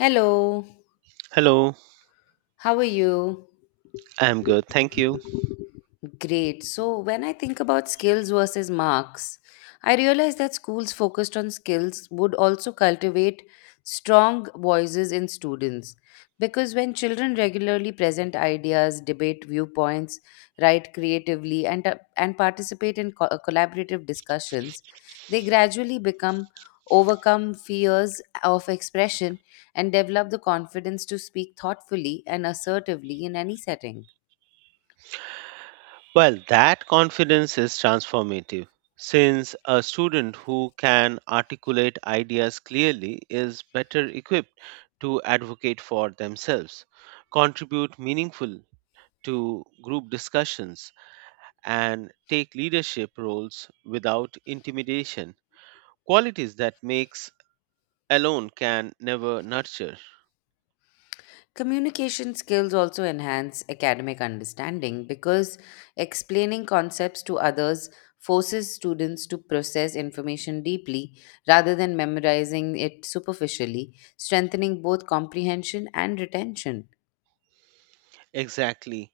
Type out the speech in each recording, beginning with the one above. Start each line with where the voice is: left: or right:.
left: Hello,
right: Hello,
left: how are you?
right: I'm good, thank you.
left: Great. So, when I think about skills versus marks, I realize that schools focused on skills would also cultivate strong voices in students. Because when children regularly present ideas, debate viewpoints, write creatively, and participate in collaborative discussions, they gradually become overcome fears of expression and develop the confidence to speak thoughtfully and assertively in any setting.
right: Well, that confidence is transformative since a student who can articulate ideas clearly is better equipped to advocate for themselves, contribute meaningful to group discussions, and take leadership roles without intimidation, qualities that makes alone can never nurture.
left: Communication skills also enhance academic understanding because explaining concepts to others forces students to process information deeply rather than memorizing it superficially, strengthening both comprehension and retention.
right: Exactly.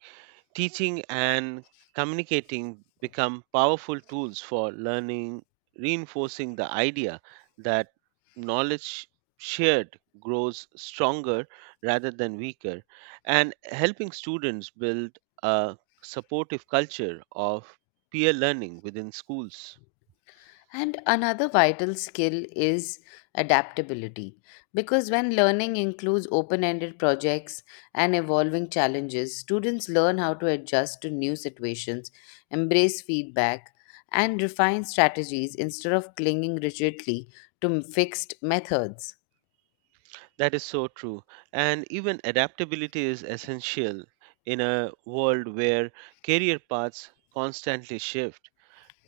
right: Teaching and communicating become powerful tools for learning, reinforcing the idea that knowledge shared grows stronger rather than weaker, and helping students build a supportive culture of peer learning within schools.
left: And another vital skill is adaptability. Because when learning includes open ended projects and evolving challenges, students learn how to adjust to new situations, embrace feedback, and refine strategies instead of clinging rigidly to fixed methods.
right: That is so true. And even adaptability is essential in a world where career paths constantly shift.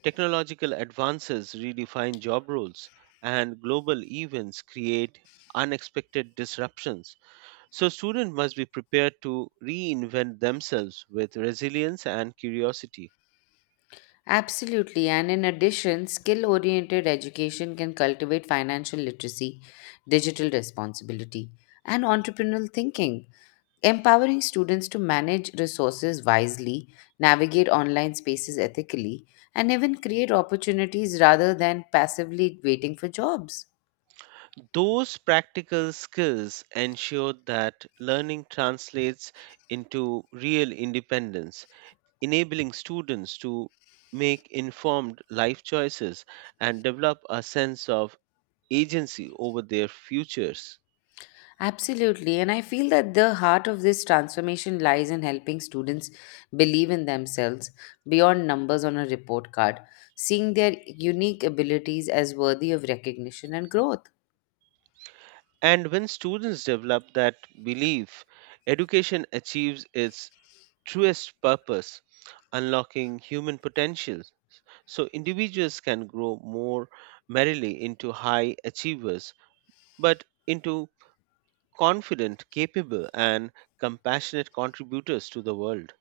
right: Technological advances redefine job roles, and global events create unexpected disruptions. So, students must be prepared to reinvent themselves with resilience and curiosity.
left: Absolutely, and in addition, skill oriented education can cultivate financial literacy, digital responsibility, and entrepreneurial thinking, empowering students to manage resources wisely, navigate online spaces ethically, and even create opportunities rather than passively waiting for jobs.
right: Those practical skills ensure that learning translates into real independence, enabling students to make informed life choices and develop a sense of agency over their futures.
left: Absolutely. And I feel that the heart of this transformation lies in helping students believe in themselves beyond numbers on a report card, seeing their unique abilities as worthy of recognition and growth.
right: And when students develop that belief, education achieves its truest purpose, unlocking human potential. So individuals can grow more merrily into high achievers, but into confident, capable, and compassionate contributors to the world.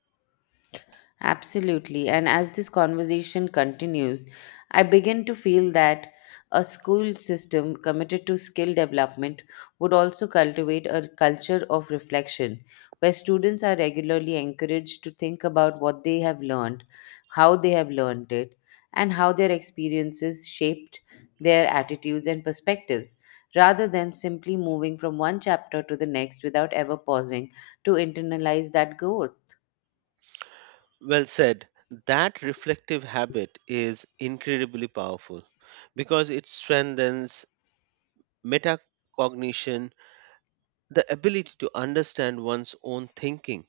left: Absolutely. And as this conversation continues, I begin to feel that a school system committed to skill development would also cultivate a culture of reflection where students are regularly encouraged to think about what they have learned, how they have learned it, and how their experiences shaped their attitudes and perspectives, rather than simply moving from one chapter to the next without ever pausing to internalize that growth.
right: Well said. That reflective habit is incredibly powerful because it strengthens metacognition, the ability to understand one's own thinking,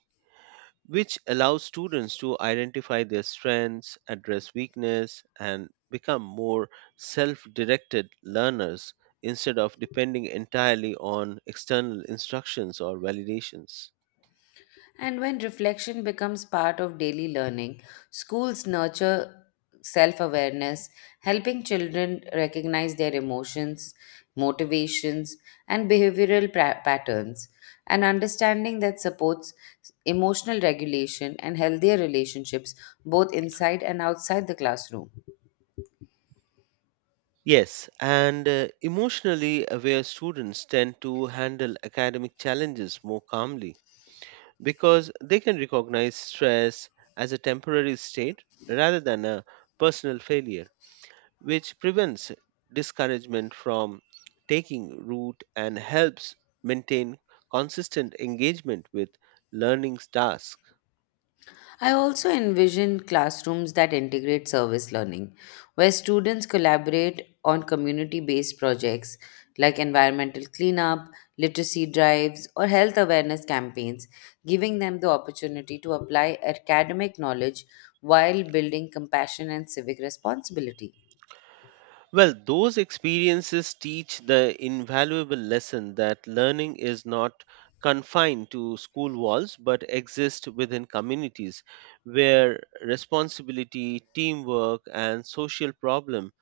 right: which allows students to identify their strengths, address weakness, and become more self directed learners instead of depending entirely on external instructions or validations.
left: And when reflection becomes part of daily learning, schools nurture self awareness, helping children recognize their emotions, motivations, and behavioral patterns, an understanding that supports emotional regulation and healthier relationships both inside and outside the classroom.
right: Yes, and emotionally aware students tend to handle academic challenges more calmly because they can recognize stress as a temporary state rather than a personal failure, which prevents discouragement from taking root and helps maintain consistent engagement with learning tasks.
left: I also envision classrooms that integrate service learning, where students collaborate on community based projects like environmental cleanup, literacy drives, or health awareness campaigns, giving them the opportunity to apply academic knowledge while building compassion and civic responsibility.
right: Well, those experiences teach the invaluable lesson that learning is not confined to school walls but exists within communities where responsibility, teamwork, and social problem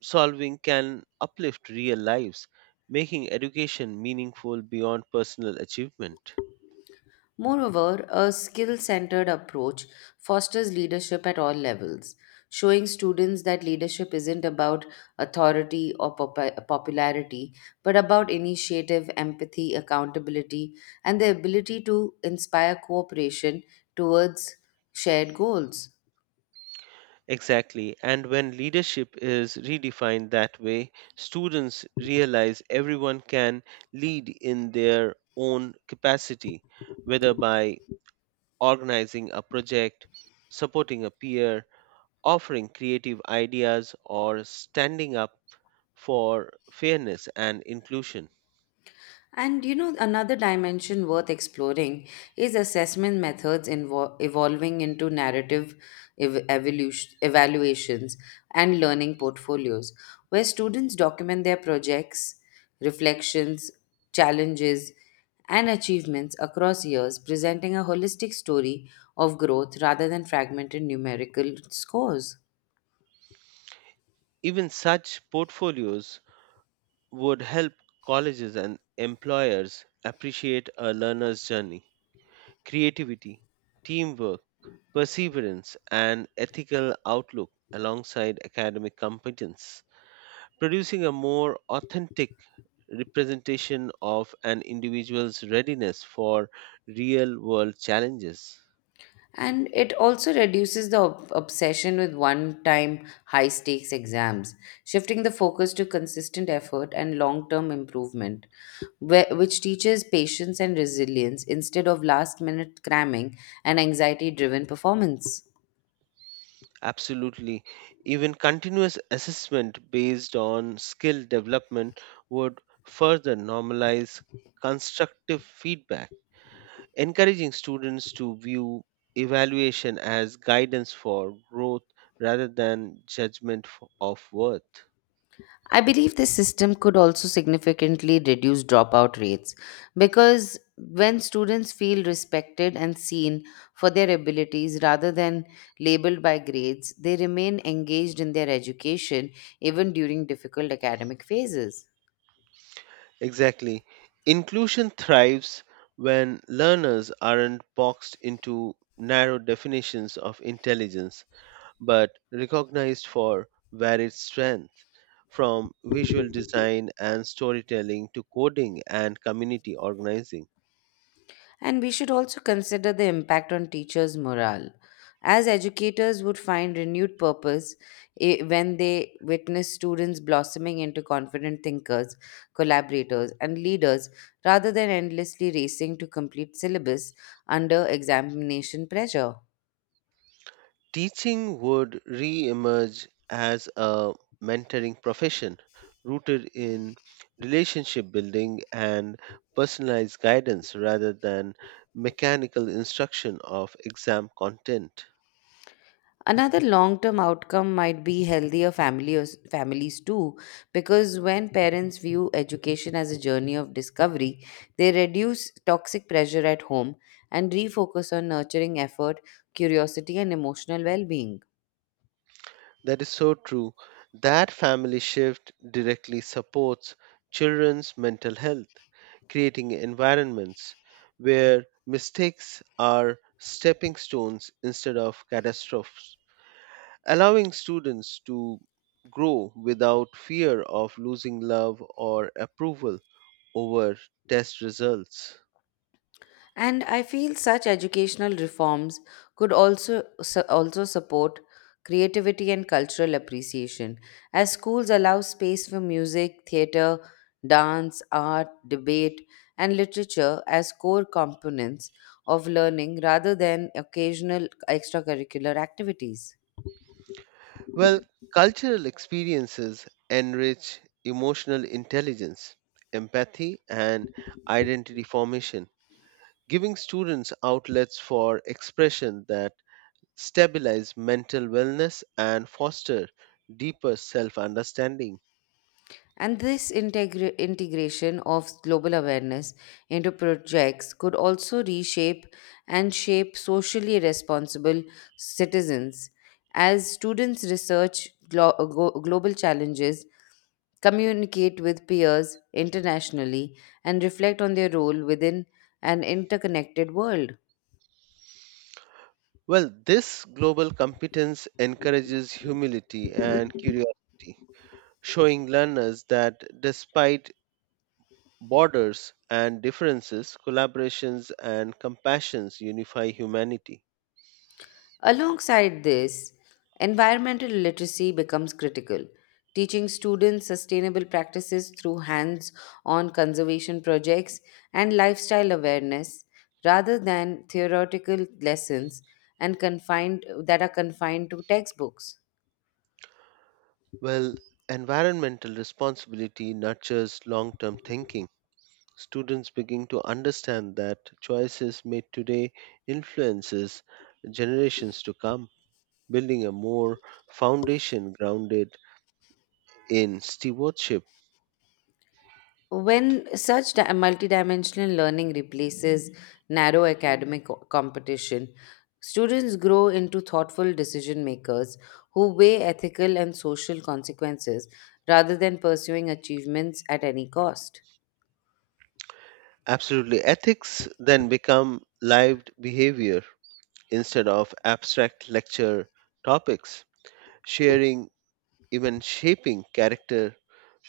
right: solving can uplift real lives, making education meaningful beyond personal achievement.
left: Moreover, a skill centered approach fosters leadership at all levels, showing students that leadership isn't about authority or popularity, but about initiative, empathy, accountability, and the ability to inspire cooperation towards shared goals.
right: Exactly. And when leadership is redefined that way, students realize everyone can lead in their own capacity, whether by organizing a project, supporting a peer, offering creative ideas, or standing up for fairness and inclusion.
left: And you know, another dimension worth exploring is assessment methods evolving into narrative evaluations and learning portfolios, where students document their projects, reflections, challenges, and achievements across years, presenting a holistic story of growth rather than fragmented numerical scores.
right: Even such portfolios would help colleges and employers appreciate a learner's journey, creativity, teamwork, perseverance, and ethical outlook alongside academic competence, producing a more authentic representation of an individual's readiness for real world challenges.
left: And it also reduces the obsession with one time high stakes exams, shifting the focus to consistent effort and long term improvement, which teaches patience and resilience instead of last minute cramming and anxiety driven performance.
right: Absolutely. Even continuous assessment based on skill development would further normalize constructive feedback, encouraging students to view evaluation as guidance for growth rather than judgment of worth.
left: I believe this system could also significantly reduce dropout rates because when students feel respected and seen for their abilities rather than labeled by grades, they remain engaged in their education even during difficult academic phases.
right: Exactly. Inclusion thrives when learners aren't boxed into narrow definitions of intelligence, but recognized for varied strength, from visual design and storytelling to coding and community organizing.
left: And we should also consider the impact on teachers' morale, as educators would find renewed purpose when they witness students blossoming into confident thinkers, collaborators, and leaders rather than endlessly racing to complete syllabus under examination pressure.
right: Teaching would re emerge as a mentoring profession rooted in relationship building and personalized guidance rather than mechanical instruction of exam content.
left: Another long term outcome might be healthier families too, because when parents view education as a journey of discovery, they reduce toxic pressure at home and refocus on nurturing effort, curiosity, and emotional well being.
right: That is so true. That family shift directly supports children's mental health, creating environments where mistakes are stepping stones instead of catastrophes, allowing students to grow without fear of losing love or approval over test results.
left: And I feel such educational reforms could also support creativity and cultural appreciation, as schools allow space for music, theater, dance, art, debate, and literature as core components of learning rather than occasional extracurricular activities.
right: Well, cultural experiences enrich emotional intelligence, empathy, and identity formation, giving students outlets for expression that stabilize mental wellness and foster deeper self understanding.
left: And this integration of global awareness into projects could also reshape and shape socially responsible citizens. As students research global challenges, communicate with peers internationally, and reflect on their role within an interconnected world.
right: Well, this global competence encourages humility and curiosity, showing learners that despite borders and differences, collaborations and compassions unify humanity.
left: Alongside this, environmental literacy becomes critical. Teaching students sustainable practices through hands on conservation projects and lifestyle awareness rather than theoretical lessons and confined that are confined to textbooks.
right: Well, environmental responsibility nurtures long term thinking. Students begin to understand that choices made today influences generations to come, building a more foundation grounded in stewardship.
left: When such multidimensional learning replaces narrow academic competition, students grow into thoughtful decision makers who weigh ethical and social consequences rather than pursuing achievements at any cost.
right: Absolutely. Ethics then become lived behavior instead of abstract lecture topics, sharing, even shaping character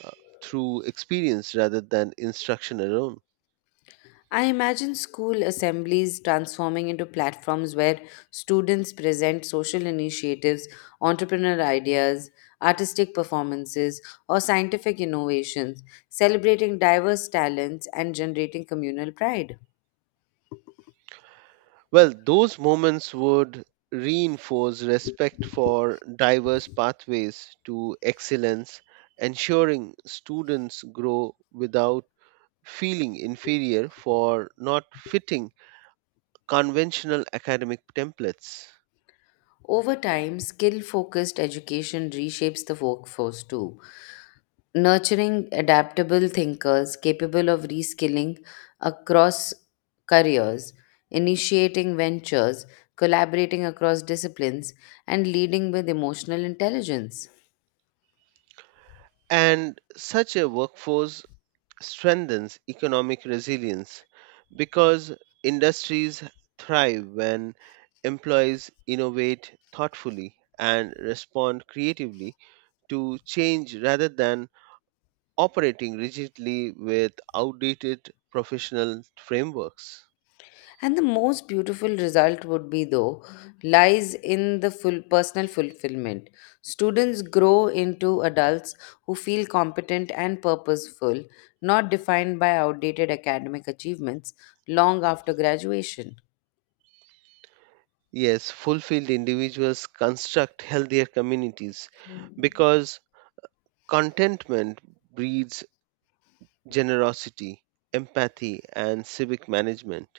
right: uh, through experience rather than instruction alone.
left: I imagine school assemblies transforming into platforms where students present social initiatives, entrepreneur ideas, artistic performances, or scientific innovations, celebrating diverse talents and generating communal pride.
right: Well, those moments would reinforce respect for diverse pathways to excellence, ensuring students grow without feeling inferior for not fitting conventional academic templates.
left: Over time, skill focused education reshapes the workforce too, nurturing adaptable thinkers capable of reskilling across careers, initiating ventures, collaborating across disciplines, and leading with emotional intelligence.
right: And such a workforce strengthens economic resilience because industries thrive when employees innovate thoughtfully and respond creatively to change rather than operating rigidly with outdated professional frameworks.
left: And the most beautiful result would be, though, lies in the full personal fulfillment. Students grow into adults who feel competent and purposeful, not defined by outdated academic achievements long after graduation.
right: Yes, fulfilled individuals construct healthier communities because contentment breeds generosity, empathy, and civic management.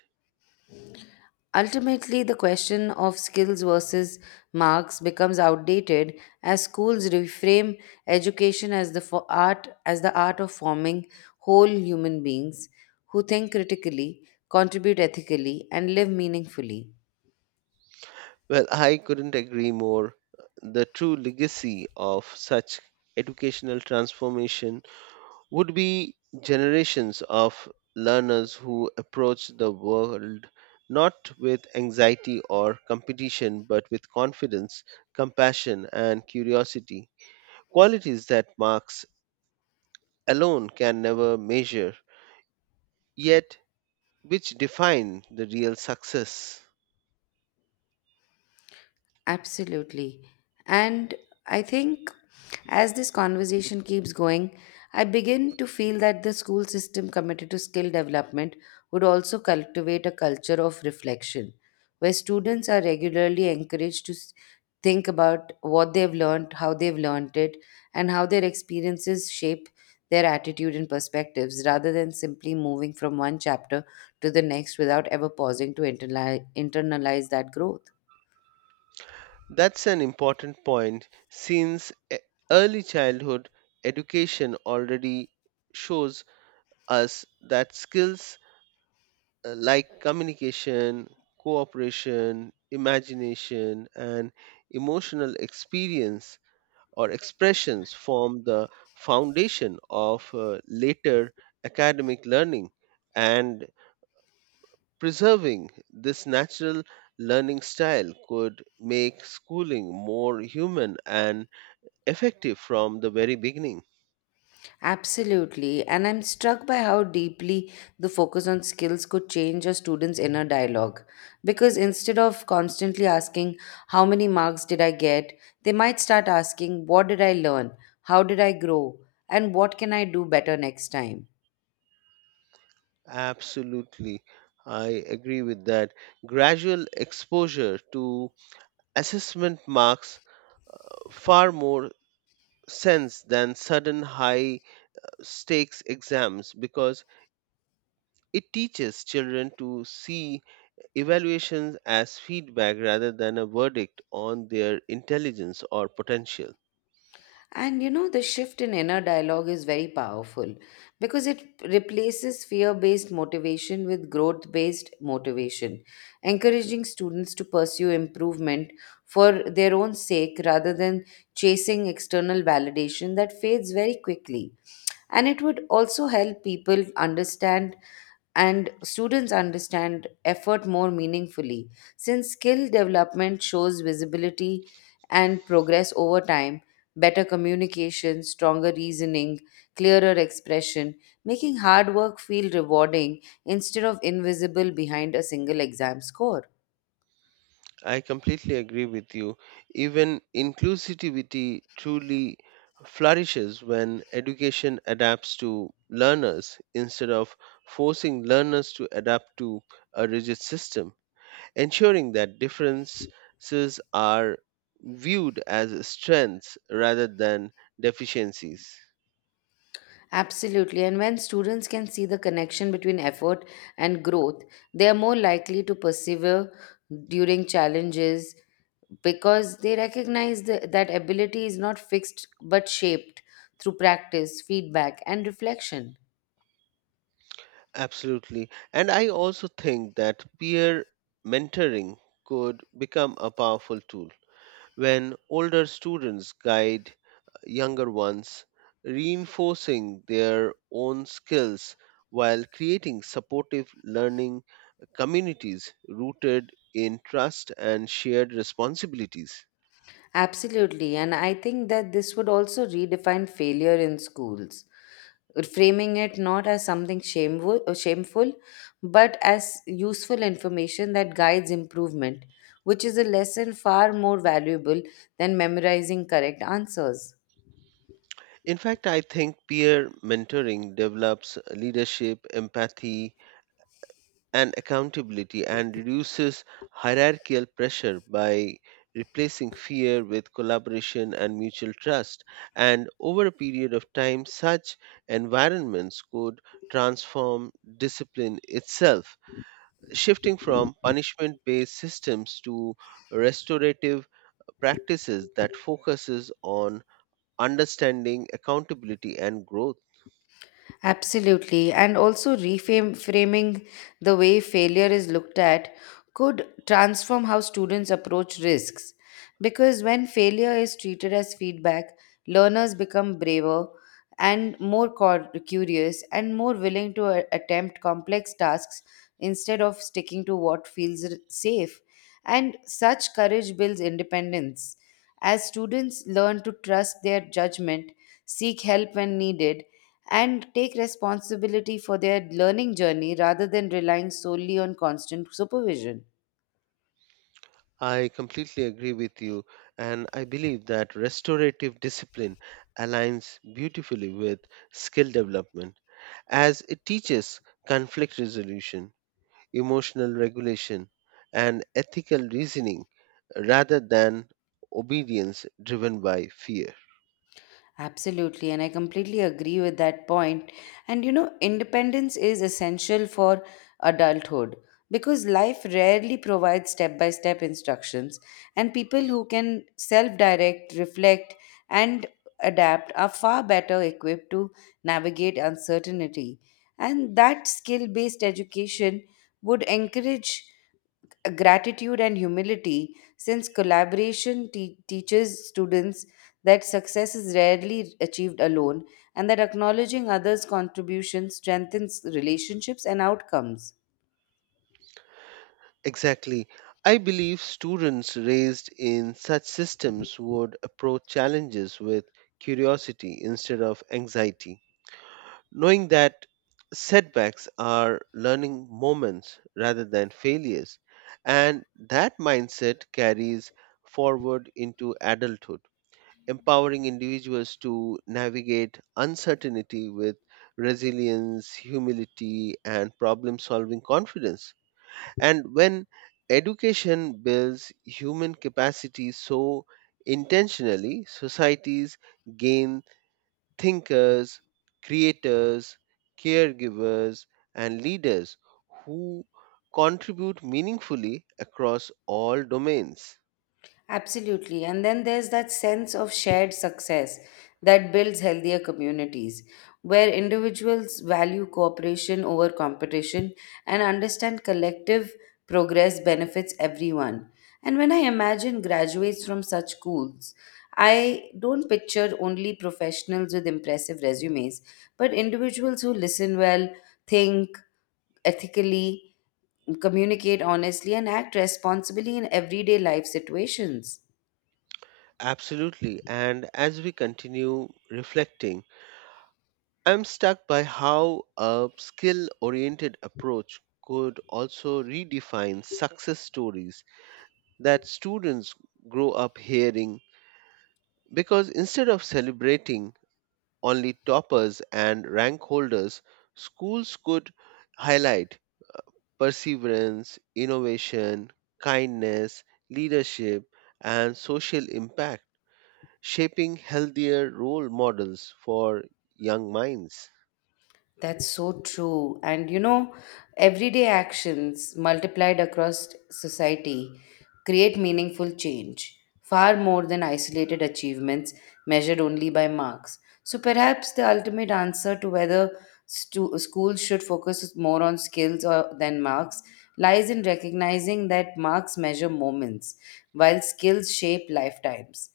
left: Ultimately, the question of skills versus marks becomes outdated as schools reframe education as the for art as the art of forming whole human beings who think critically, contribute ethically, and live meaningfully.
right: Well, I couldn't agree more. The true legacy of such educational transformation would be generations of learners who approach the world not with anxiety or competition but with confidence, compassion, and curiosity. Qualities that marks alone can never measure, yet which define the real success.
left: Absolutely. And I think as this conversation keeps going, I begin to feel that the school system committed to skill development would also cultivate a culture of reflection, where students are regularly encouraged to think about what they've learned, how they've learned it, and how their experiences shape their attitude and perspectives, rather than simply moving from one chapter to the next without ever pausing to internalize that growth.
right: That's an important point since early childhood education already shows us that skills like communication, cooperation, imagination, and emotional experience or expressions form the foundation of later academic learning, and preserving this natural learning style could make schooling more human and effective from the very beginning.
left: Absolutely. And I'm struck by how deeply the focus on skills could change a student's inner dialogue. Because instead of constantly asking, "How many marks did I get?" they might start asking, "What did I learn? How did I grow? And what can I do better next time?"
right: Absolutely. I agree with that. Gradual exposure to assessment marks far more sense than sudden high stakes exams because it teaches children to see evaluations as feedback rather than a verdict on their intelligence or potential.
left: And you know, the shift in inner dialogue is very powerful because it replaces fear based motivation with growth based motivation, encouraging students to pursue improvement for their own sake rather than chasing external validation that fades very quickly. And it would also help people understand and students understand effort more meaningfully. Since skill development shows visibility and progress over time, better communication, stronger reasoning, clearer expression, making hard work feel rewarding instead of invisible behind a single exam score.
right: I completely agree with you. Even inclusivity truly flourishes when education adapts to learners instead of forcing learners to adapt to a rigid system, ensuring that differences are viewed as strengths rather than deficiencies.
left: Absolutely. And when students can see the connection between effort and growth, they are more likely to persevere during challenges because they recognize that ability is not fixed but shaped through practice, feedback, and reflection.
right: Absolutely. And I also think that peer mentoring could become a powerful tool when older students guide younger ones, reinforcing their own skills while creating supportive learning communities rooted in trust and shared responsibilities.
left: Absolutely, and I think that this would also redefine failure in schools, framing it not as something shameful but as useful information that guides improvement, which is a lesson far more valuable than memorizing correct answers.
right: In fact, I think peer mentoring develops leadership, empathy, and accountability and reduces hierarchical pressure by replacing fear with collaboration and mutual trust. And over a period of time, such environments could transform discipline itself, shifting from punishment based systems to restorative practices that focuses on understanding accountability and growth.
left: Absolutely. And also reframe framing the way failure is looked at could transform how students approach risks. Because when failure is treated as feedback, learners become braver and more curious and more willing to attempt complex tasks instead of sticking to what feels safe. And such courage builds independence. As students learn to trust their judgment, seek help when needed, and take responsibility for their learning journey rather than relying solely on constant supervision.
right: I completely agree with you, and I believe that restorative discipline aligns beautifully with skill development as it teaches conflict resolution, emotional regulation, and ethical reasoning rather than obedience driven by fear.
left: Absolutely, and I completely agree with that point. And you know, independence is essential for adulthood because life rarely provides step by step instructions, and people who can self direct, reflect, and adapt are far better equipped to navigate uncertainty. And that skill based education would encourage gratitude and humility since collaboration teaches students that success is rarely achieved alone and that acknowledging others contributions strengthens relationships and outcomes.
right: Exactly. I believe students raised in such systems would approach challenges with curiosity instead of anxiety, knowing that setbacks are learning moments rather than failures, and that mindset carries forward into adulthood, empowering individuals to navigate uncertainty with resilience, humility, and problem solving confidence. And when education builds human capacity so intentionally, societies gain thinkers, creators, caregivers, and leaders who contribute meaningfully across all domains.
left: Absolutely. And then there's that sense of shared success that builds healthier communities, where individuals value cooperation over competition and understand collective progress benefits everyone. And when I imagine graduates from such schools, I don't picture only professionals with impressive resumes, but individuals who listen well, think ethically, communicate honestly, and act responsibly in everyday life situations.
right: Absolutely. And as we continue reflecting, I'm stuck by how a skill oriented approach could also redefine success stories that students grow up hearing, because instead of celebrating only toppers and rank holders, schools could highlight perseverance, innovation, kindness, leadership, and social impact, shaping healthier role models for young minds.
left: That's so true. And you know, everyday actions multiplied across society create meaningful change, far more than isolated achievements measured only by marks. So perhaps the ultimate answer to whether schools should focus more on skills or, than marks lies in recognizing that marks measure moments, while skills shape lifetimes.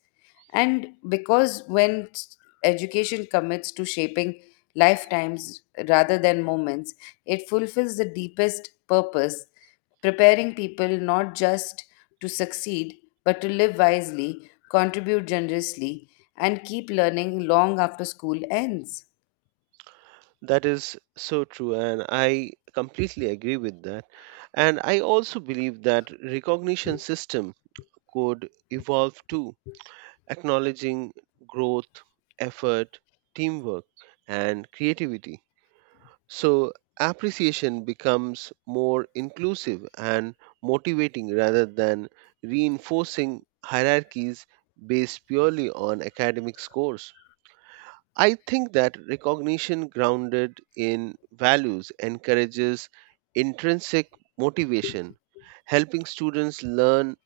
left: And because when education commits to shaping lifetimes rather than moments, it fulfills the deepest purpose, preparing people not just to succeed, but to live wisely, contribute generously, and keep learning long after school ends.
right: That is so true, and I completely agree with that. And I also believe that recognition system could evolve too, acknowledging growth, effort, teamwork, and creativity. So, appreciation becomes more inclusive and motivating rather than reinforcing hierarchies based purely on academic scores. I think that recognition grounded in values encourages intrinsic motivation, helping students learn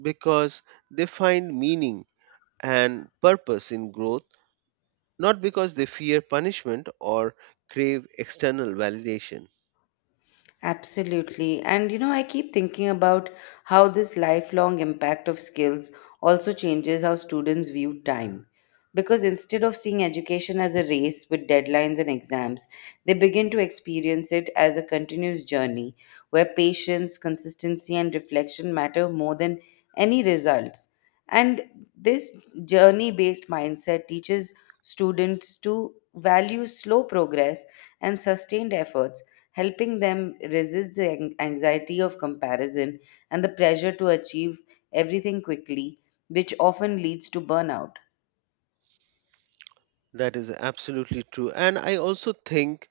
right: because they find meaning and purpose in growth, not because they fear punishment or crave external validation.
left: Absolutely. And you know, I keep thinking about how this lifelong impact of skills also changes how students view time. Because instead of seeing education as a race with deadlines and exams, they begin to experience it as a continuous journey where patience, consistency, and reflection matter more than any results. And this journey based mindset teaches students to value slow progress and sustained efforts, helping them resist the anxiety of comparison and the pressure to achieve everything quickly, which often leads to burnout.
right: That is absolutely true. And I also think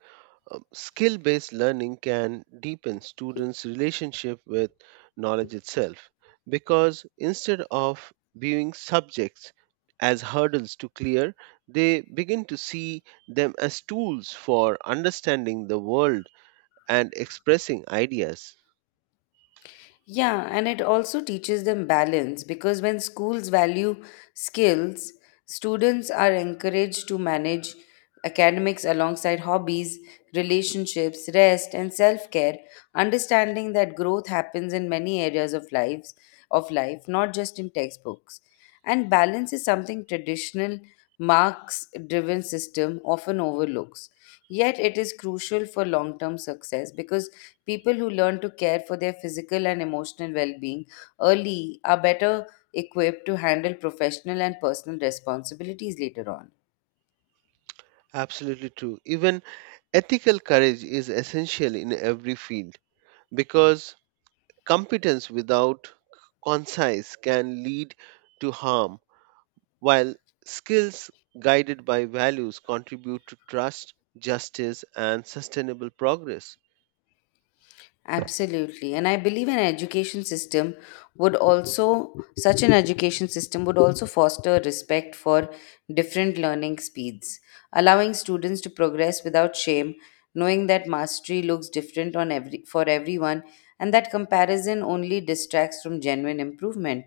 right: skill based learning can deepen students' relationship with knowledge itself, because instead of viewing subjects as hurdles to clear, they begin to see them as tools for understanding the world and expressing ideas.
left: Yeah, and it also teaches them balance because when schools value skills, students are encouraged to manage academics alongside hobbies, relationships, rest, and self-care, understanding that growth happens in many areas of lives of life, not just in textbooks. And balance is something traditional marks driven system often overlooks. Yet, it is crucial for long term success because people who learn to care for their physical and emotional well being early are better equipped to handle professional and personal responsibilities later on.
right: Absolutely true. Even ethical courage is essential in every field because competence without conscience can lead to harm, while skills guided by values contribute to trust, justice, and sustainable progress.
left: Absolutely. And I believe an education system would also, such an education system would also foster respect for different learning speeds, allowing students to progress without shame, knowing that mastery looks different for everyone and that comparison only distracts from genuine improvement.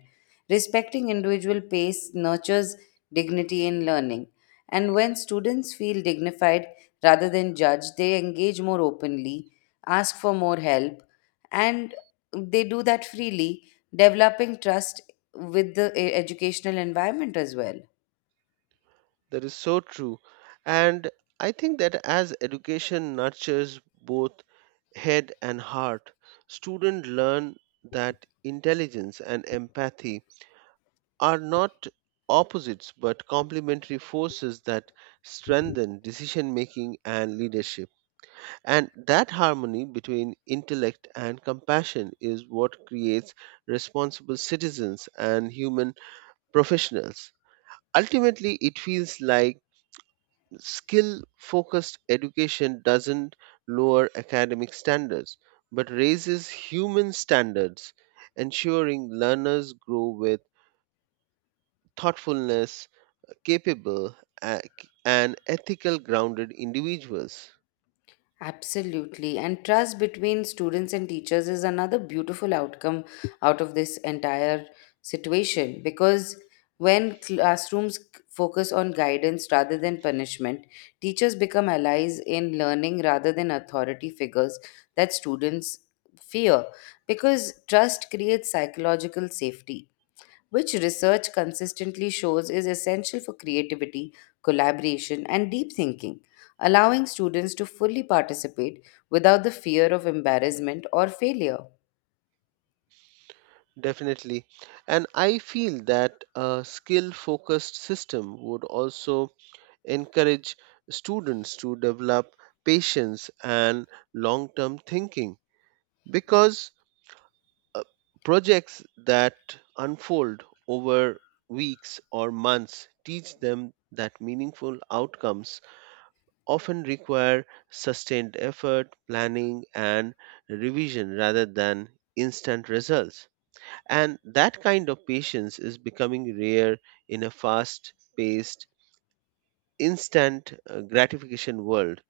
left: Respecting individual pace nurtures dignity in learning, and when students feel dignified rather than judged, they engage more openly, ask for more help, and they do that freely, developing trust with the educational environment as well.
right: That is so true. And I think that as education nurtures both head and heart, students learn that intelligence and empathy are not opposites but complementary forces that strengthen decision making and leadership. And that harmony between intellect and compassion is what creates responsible citizens and human professionals. Ultimately, it feels like skill focused education doesn't lower academic standards but raises human standards, ensuring learners grow with thoughtfulness, capable a- and ethical grounded individuals.
left: Absolutely. And trust between students and teachers is another beautiful outcome out of this entire situation because when classrooms focus on guidance rather than punishment, teachers become allies in learning rather than authority figures that students fear, because trust creates psychological safety, which research consistently shows is essential for creativity, collaboration, and deep thinking, allowing students to fully participate without the fear of embarrassment or failure.
right: Definitely. And I feel that a skill focused system would also encourage students to develop patience and long term thinking because uh, projects that unfold over weeks or months teach them that meaningful outcomes often require sustained effort, planning, and revision rather than instant results. And that kind of patience is becoming rare in a fast paced, instant gratification world.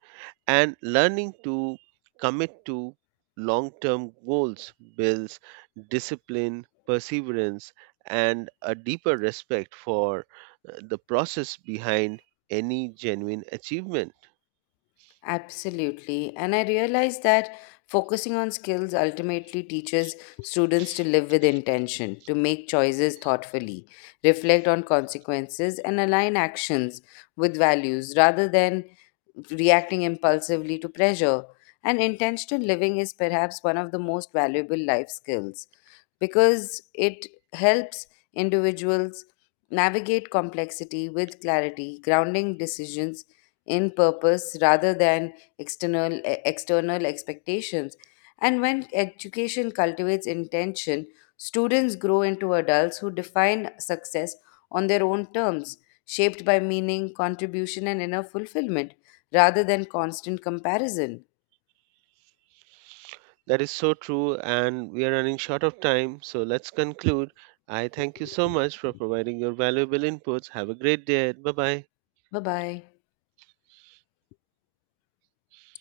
right: And learning to commit to long term goals builds discipline, perseverance, and a deeper respect for the process behind any genuine achievement.
left: Absolutely. And I realize that focusing on skills ultimately teaches students to live with intention, to make choices thoughtfully, reflect on consequences, and align actions with values rather than reacting impulsively to pressure. And intentional living is perhaps one of the most valuable life skills because it helps individuals navigate complexity with clarity, grounding decisions in purpose rather than external expectations. And when education cultivates intention, students grow into adults who define success on their own terms, shaped by meaning, contribution, and inner fulfillment rather than constant comparison.
right: That is so true, and we are running short of time, so let's conclude. I thank you so much for providing your valuable inputs. Have a great day. Bye bye.
left: Bye bye.